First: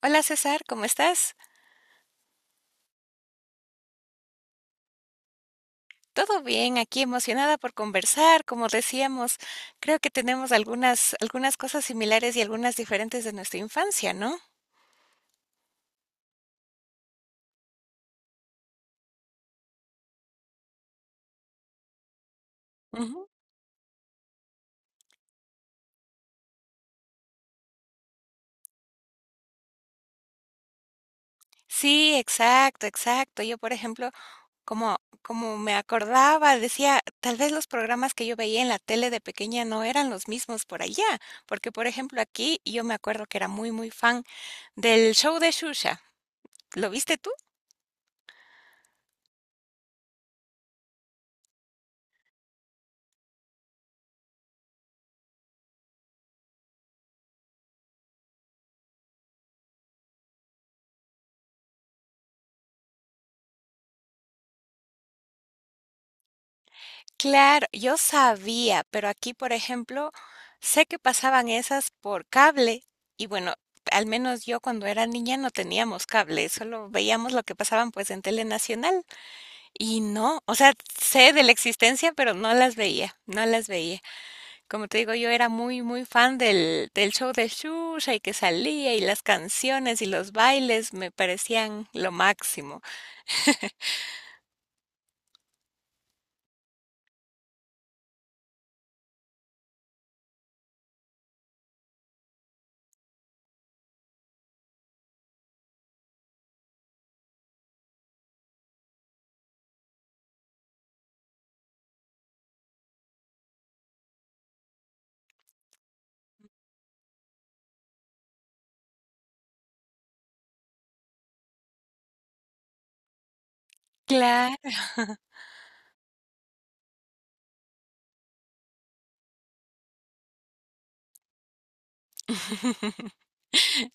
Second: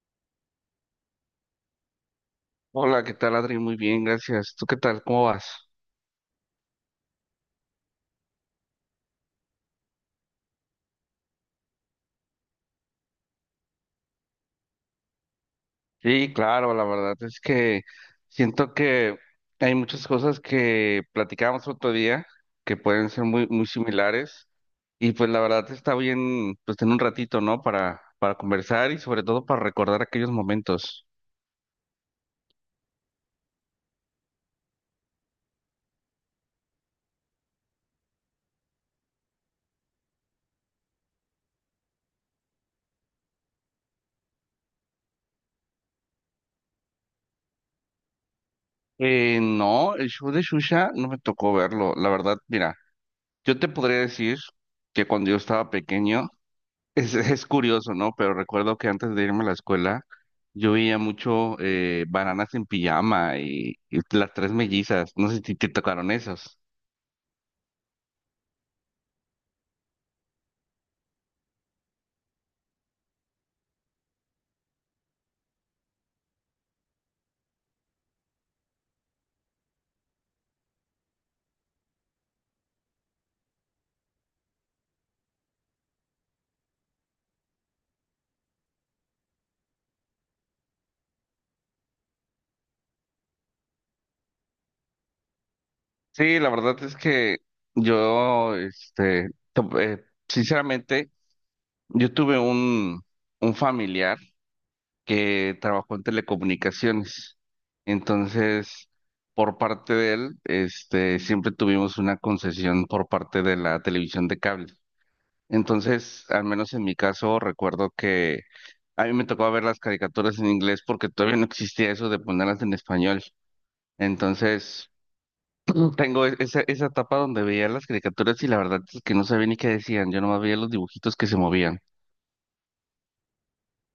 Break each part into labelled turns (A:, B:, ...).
A: Hola César, ¿cómo estás?
B: Hola, ¿qué tal, Adri? Muy bien, gracias. ¿Tú qué tal? ¿Cómo vas?
A: Todo bien, aquí emocionada por conversar, como decíamos, creo que tenemos algunas cosas similares y algunas diferentes de nuestra infancia, ¿no?
B: Sí, claro, la verdad es que siento que hay muchas cosas que platicábamos otro día que pueden ser
A: Ujú.
B: muy similares y pues la verdad está bien, pues tener un ratito, ¿no? Para conversar y sobre todo para recordar aquellos momentos.
A: Sí, exacto, exacto. Yo, por ejemplo, como, como me acordaba, decía, tal vez los programas que yo veía en la tele de pequeña no eran los mismos por allá, porque, por ejemplo, aquí yo me acuerdo que era muy, muy fan del show de Shusha. ¿Lo viste tú?
B: No, el show de Shusha no me tocó verlo, la verdad, mira, yo te podría decir que cuando yo estaba pequeño, Es curioso, ¿no? Pero recuerdo que antes de irme a la escuela, yo veía mucho bananas en pijama y las tres mellizas. No sé si te tocaron esos.
A: Claro, yo sabía, pero aquí, por ejemplo, sé que pasaban esas por cable y bueno, al menos yo cuando era niña no teníamos cable, solo veíamos lo que pasaban pues en Tele Nacional y no, o sea, sé de la existencia, pero no las veía, no las veía. Como te digo, yo era muy, muy fan del show de Shusha y que salía y las canciones y los bailes me parecían lo máximo.
B: Sí, la verdad es que yo, este, sinceramente, yo tuve un familiar que trabajó en telecomunicaciones. Entonces, por parte de él, este, siempre tuvimos una concesión por parte de la televisión de cable. Entonces, al menos en mi caso, recuerdo que a mí me tocaba ver las caricaturas en inglés porque todavía no existía eso de ponerlas en español.
A: Claro.
B: Entonces, tengo esa etapa donde veía las caricaturas y la verdad es que no sabía ni qué decían, yo nomás veía los dibujitos que se movían.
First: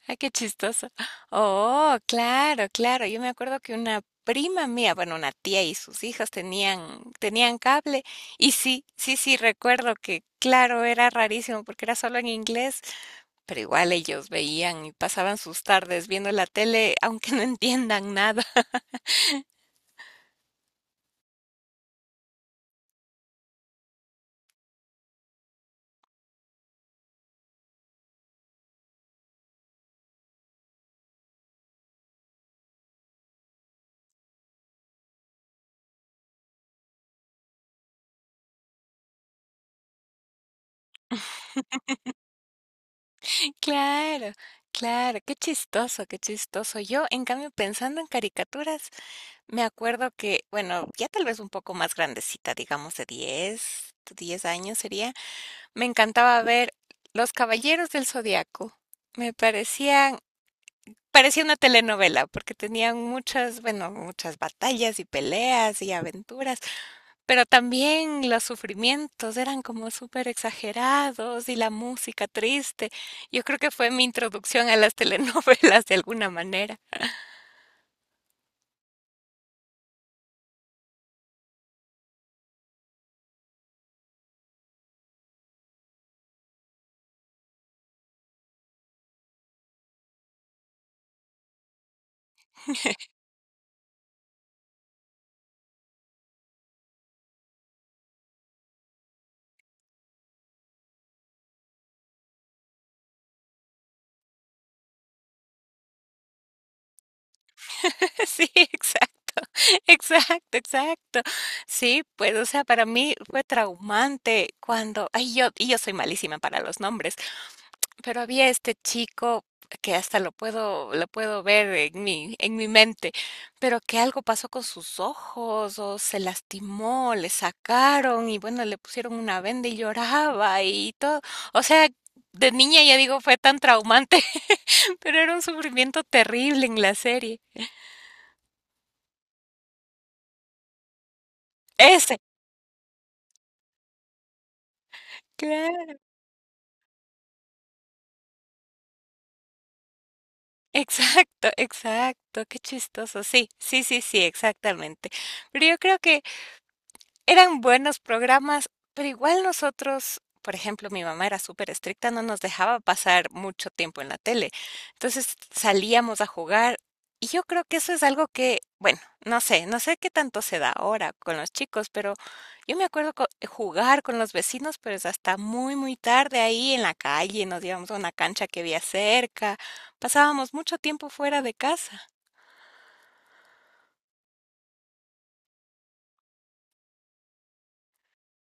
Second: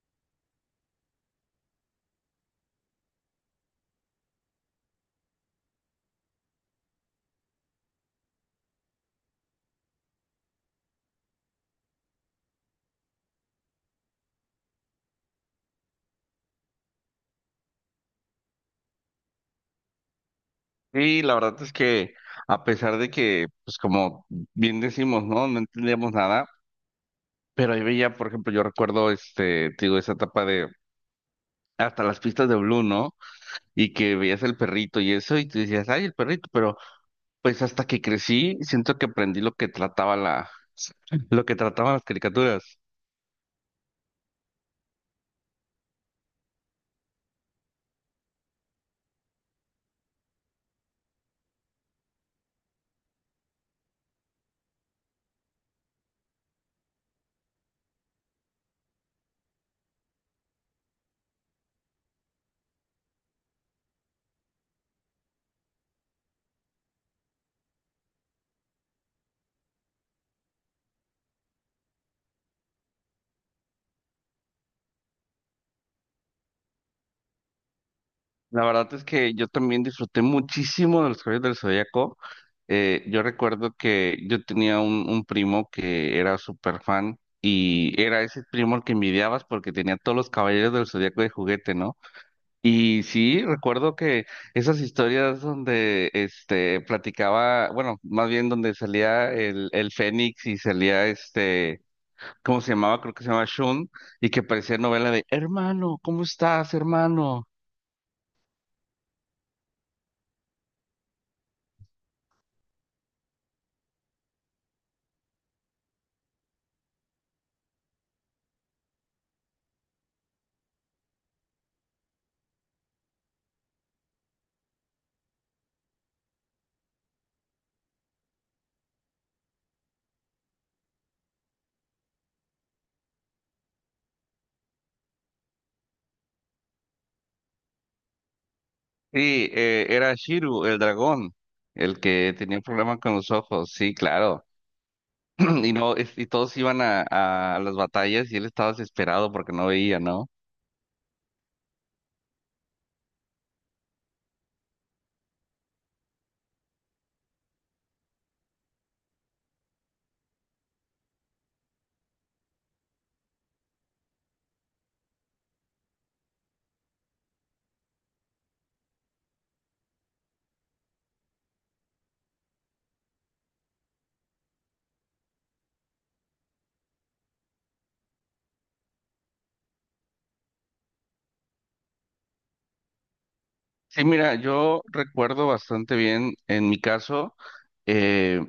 A: Ay, qué chistoso. Oh, claro, claro. Yo me acuerdo que una prima mía, bueno, una tía y sus hijas tenían cable. Y sí, sí, sí, recuerdo que, claro, era rarísimo porque era solo en inglés, pero igual ellos veían y pasaban sus tardes viendo la tele, aunque no entiendan nada.
B: Sí, la verdad es que a pesar de que, pues como bien decimos, ¿no? No entendíamos nada, pero ahí veía, por ejemplo, yo recuerdo, este, te digo, esa etapa de hasta las pistas de Blue, ¿no? Y que veías el perrito y eso y te decías, ay, el perrito, pero pues hasta que crecí, siento que aprendí lo que lo que trataban las caricaturas.
A: Claro, claro, qué chistoso, qué chistoso. Yo, en cambio, pensando en caricaturas, me acuerdo que, bueno, ya tal vez un poco más grandecita, digamos de diez años sería. Me encantaba ver Los Caballeros del Zodiaco. Me parecían, parecía una telenovela porque tenían muchas, bueno, muchas batallas y peleas y aventuras, pero también los sufrimientos eran como súper exagerados y la música triste. Yo creo que fue mi introducción a las telenovelas de alguna manera.
B: La verdad es que yo también disfruté muchísimo de los Caballeros del Zodíaco. Yo recuerdo que yo tenía un primo que era súper fan y era ese primo al que envidiabas porque tenía todos los Caballeros del Zodíaco de juguete, ¿no? Y sí, recuerdo que esas historias donde este platicaba, bueno, más bien donde salía el Fénix y salía este, ¿cómo se llamaba? Creo que se llamaba Shun, y que parecía novela de, hermano, ¿cómo estás, hermano?
A: Sí, exacto. Exacto, exacto. Sí, pues, o sea, para mí fue traumante cuando, ay, yo, y yo soy malísima para los nombres, pero había este chico que hasta lo puedo ver en mi mente, pero que algo pasó con sus ojos, o se lastimó, le sacaron, y bueno, le pusieron una venda y lloraba y todo. O sea, de niña ya digo, fue tan traumante, pero era un sufrimiento terrible en la serie.
B: Sí, era Shiru, el dragón, el
A: Ese.
B: que tenía un problema con los ojos, sí, claro. Y no,
A: Claro.
B: y todos iban a las batallas y él estaba desesperado porque no veía, ¿no?
A: Exacto, exacto. Qué chistoso. Sí, sí, sí, sí, exactamente. Pero yo creo que eran buenos programas, pero igual nosotros, por ejemplo, mi mamá era súper estricta, no nos dejaba pasar mucho tiempo en la tele. Entonces salíamos a jugar y yo creo que eso es algo que, bueno, no sé, no sé qué tanto se da ahora con los chicos, pero yo me acuerdo jugar con los vecinos, pero es hasta muy, muy tarde ahí en la calle, nos íbamos a una cancha que había cerca, pasábamos mucho tiempo fuera de casa.
B: Sí, mira, yo recuerdo bastante bien, en mi caso, eh,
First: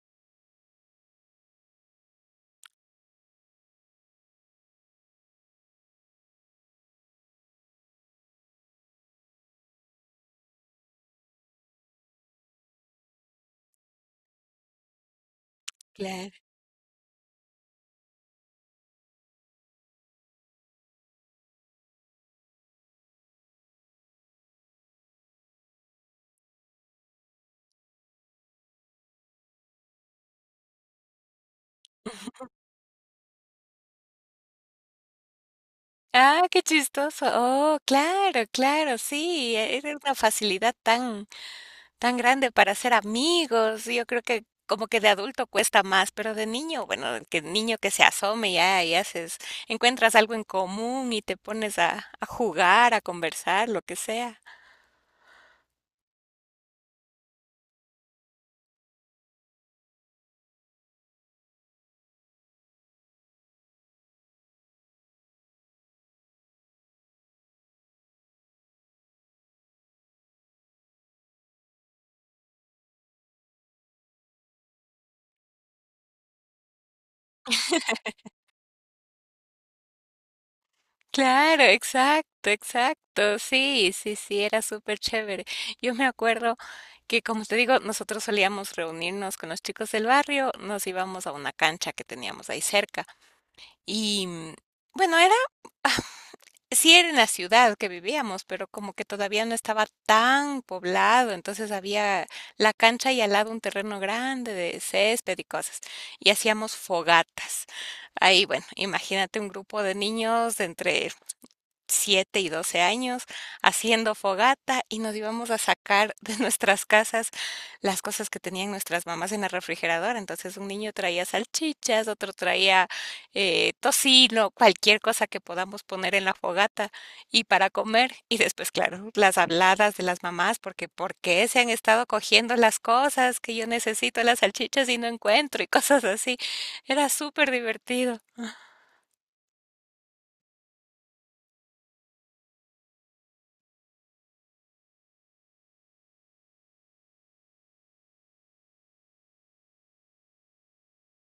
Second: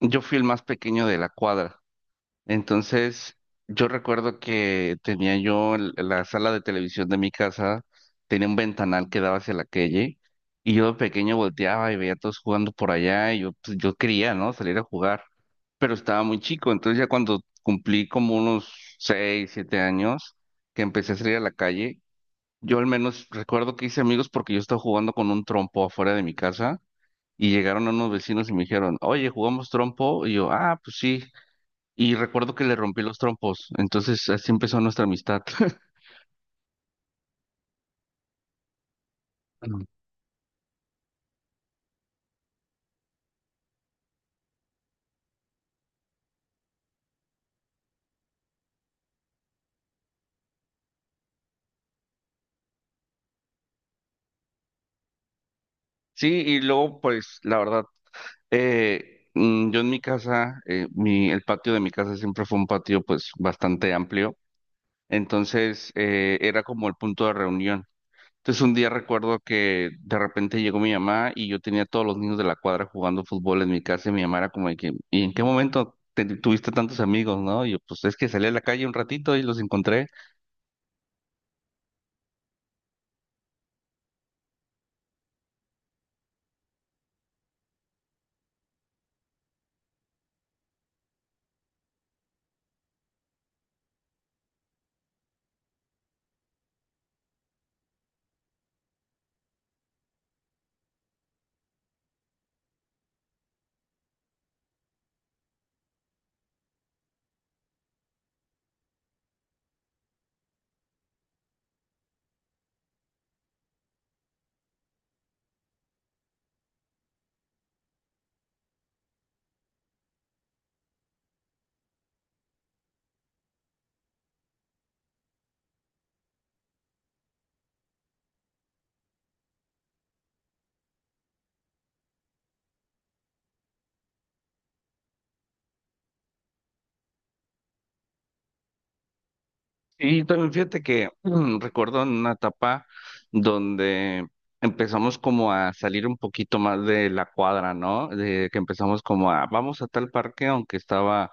B: yo fui el más pequeño de la cuadra. Entonces, yo recuerdo que tenía yo la sala de televisión de mi casa, tenía un ventanal que daba hacia la calle, y yo de pequeño volteaba y veía a todos jugando por allá, y yo, pues, yo quería, ¿no? Salir a jugar, pero estaba muy chico, entonces ya cuando cumplí como unos seis, siete años, que empecé a salir a la calle, yo al menos recuerdo que hice amigos porque yo estaba jugando con un trompo afuera de mi casa, y llegaron unos vecinos y me dijeron, oye, ¿jugamos trompo? Y yo, ah, pues sí. Y recuerdo que le rompí los trompos, entonces así empezó nuestra amistad.
A: Ah, qué chistoso. Oh, claro, claro, sí,
B: Mm.
A: era una facilidad tan, tan grande para hacer amigos. Yo creo que como que de adulto cuesta más, pero de niño, bueno, que niño que se asome ya y haces, encuentras algo en común y te pones a jugar, a conversar, lo que sea.
B: Sí, y luego, pues, la verdad, yo en mi casa, el patio de mi casa siempre fue un patio, pues, bastante amplio, entonces era como el punto de reunión. Entonces un día recuerdo que de repente llegó mi mamá y yo tenía a todos los niños de la cuadra jugando fútbol en mi casa y mi mamá era como de que, ¿y en qué momento tuviste tantos amigos, no? Y yo, pues, es que salí a la calle un ratito y los encontré.
A: Claro, exacto, exacto. Sí, sí, sí, era súper chévere. Yo me acuerdo que, como te digo, nosotros solíamos reunirnos con los chicos del barrio, nos íbamos a una cancha que teníamos ahí cerca. Y bueno, ah, sí era en la ciudad que vivíamos, pero como que todavía no estaba tan poblado, entonces había la cancha y al lado un terreno grande de césped y cosas. Y hacíamos fogatas. Ahí, bueno, imagínate un grupo de niños de entre 7 y 12 años haciendo fogata y nos íbamos a sacar de nuestras casas las cosas que tenían nuestras mamás en el refrigerador. Entonces un niño traía salchichas, otro traía tocino, cualquier cosa que podamos poner en la fogata y para comer. Y después, claro, las habladas de las mamás, porque ¿por qué se han estado cogiendo las cosas que yo necesito las salchichas y no encuentro y cosas así? Era súper divertido.
B: Y también fíjate que recuerdo en una etapa donde empezamos como a salir un poquito más de la cuadra, ¿no? De que empezamos como a, vamos a tal parque, aunque estaba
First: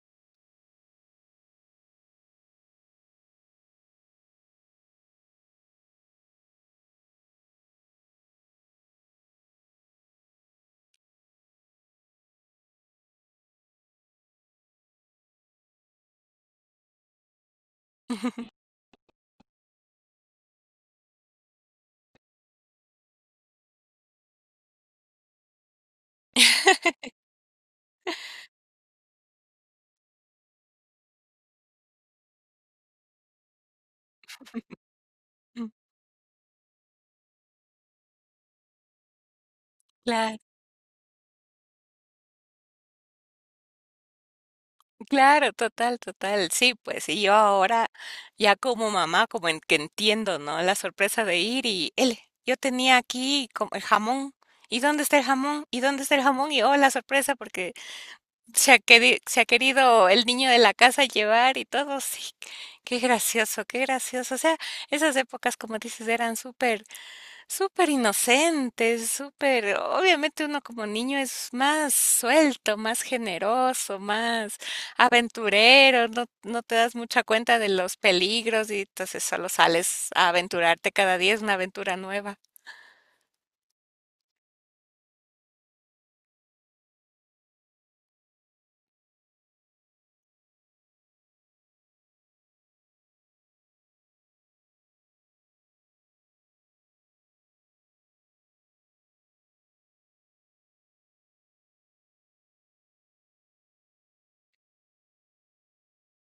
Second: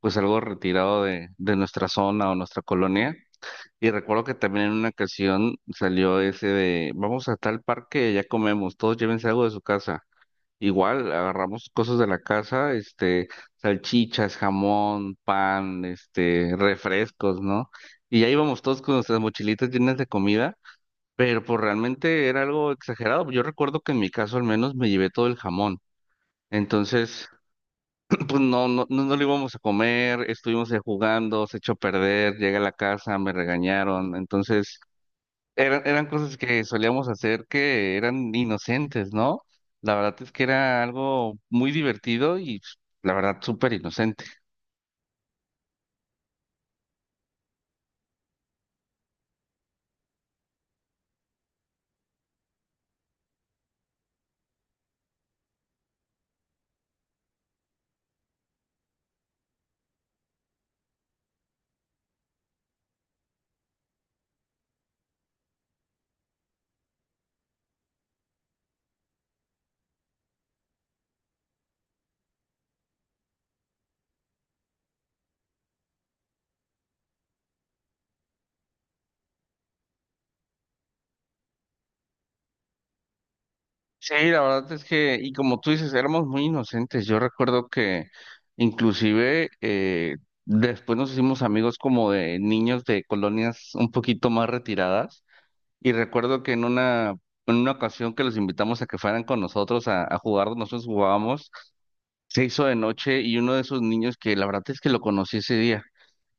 B: pues algo retirado de nuestra zona o nuestra colonia. Y recuerdo que también en una ocasión salió ese de, vamos a tal parque, ya comemos, todos llévense algo de su casa. Igual agarramos cosas de la casa, este, salchichas, jamón, pan, este, refrescos, ¿no? Y ya íbamos todos con nuestras mochilitas llenas de comida, pero pues realmente era algo exagerado. Yo recuerdo que en mi caso al menos me llevé todo el jamón. Entonces, pues no, no, no, no lo íbamos a comer, estuvimos ahí jugando, se echó a perder, llegué a la casa, me regañaron. Entonces, eran cosas que solíamos hacer que eran inocentes, ¿no? La verdad es
A: Claro.
B: que era algo muy divertido y pues, la verdad súper inocente.
A: Claro, total, total. Sí, pues, y yo ahora ya como mamá, como en, que entiendo, ¿no? La sorpresa de ir y, él, yo tenía aquí como el jamón. ¿Y dónde está el jamón? ¿Y dónde está el jamón? Y oh, la sorpresa porque se ha querido el niño de la casa llevar y todo. Sí, qué gracioso, qué gracioso. O sea, esas épocas, como dices, eran súper súper inocentes, súper, obviamente uno como niño es más suelto, más generoso, más aventurero, no, no te das mucha cuenta de los peligros y entonces solo sales a aventurarte cada día, es una aventura nueva.
B: Sí, la verdad es que, y como tú dices, éramos muy inocentes. Yo recuerdo que inclusive después nos hicimos amigos como de niños de colonias un poquito más retiradas y recuerdo que en una... En una ocasión que los invitamos a que fueran con nosotros a jugar, nosotros jugábamos, se hizo de noche y uno de esos niños que la verdad es que lo conocí ese día.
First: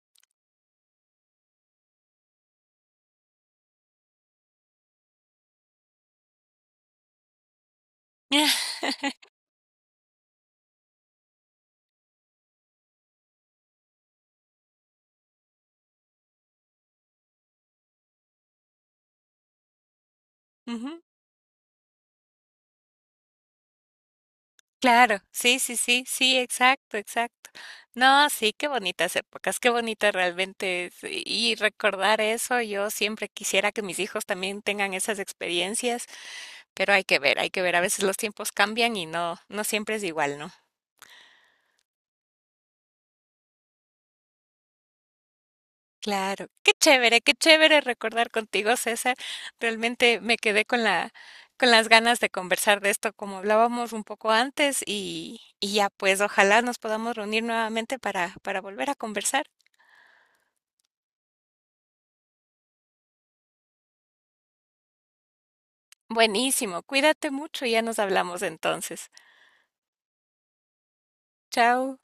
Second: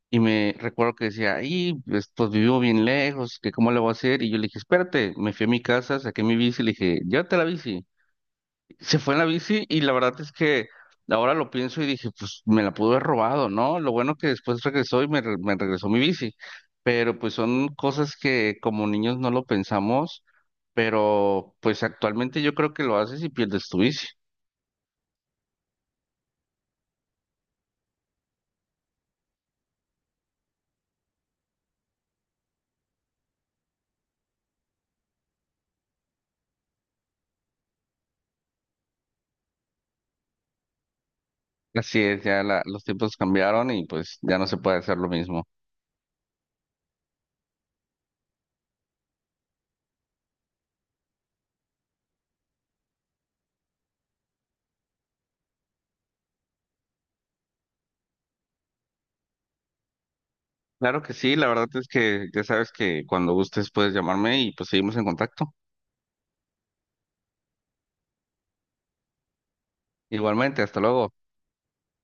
B: Y me recuerdo que decía, ahí, pues, vivo bien lejos, que cómo le voy a hacer. Y yo le dije, espérate, me fui a mi casa, saqué mi bici, le dije, llévate la bici. Se fue en la bici y la verdad es que ahora lo pienso y dije, pues me la pudo haber robado, ¿no? Lo bueno que después regresó y me, me regresó mi bici. Pero pues son cosas que como niños no lo pensamos,
A: Ujú.
B: pero pues actualmente yo creo que lo haces y pierdes tu bici.
A: Claro, sí, sí, sí, sí, exacto, exacto. No, sí, qué bonitas épocas, qué bonita realmente y recordar eso, yo siempre quisiera que mis hijos también tengan esas experiencias. Pero hay que ver, hay que ver. A veces los tiempos cambian y no, no siempre es igual, ¿no?
B: Así es, ya los tiempos cambiaron y pues ya no se puede hacer lo mismo.
A: Claro. Qué chévere recordar contigo, César. Realmente me quedé con con las ganas de conversar de esto, como hablábamos un poco antes, y ya pues ojalá nos podamos reunir nuevamente para volver a conversar.
B: Claro que sí, la verdad es que ya sabes que cuando gustes puedes llamarme y pues seguimos en contacto.
A: Buenísimo, cuídate mucho y ya nos hablamos entonces.
B: Igualmente, hasta luego.
A: Chao.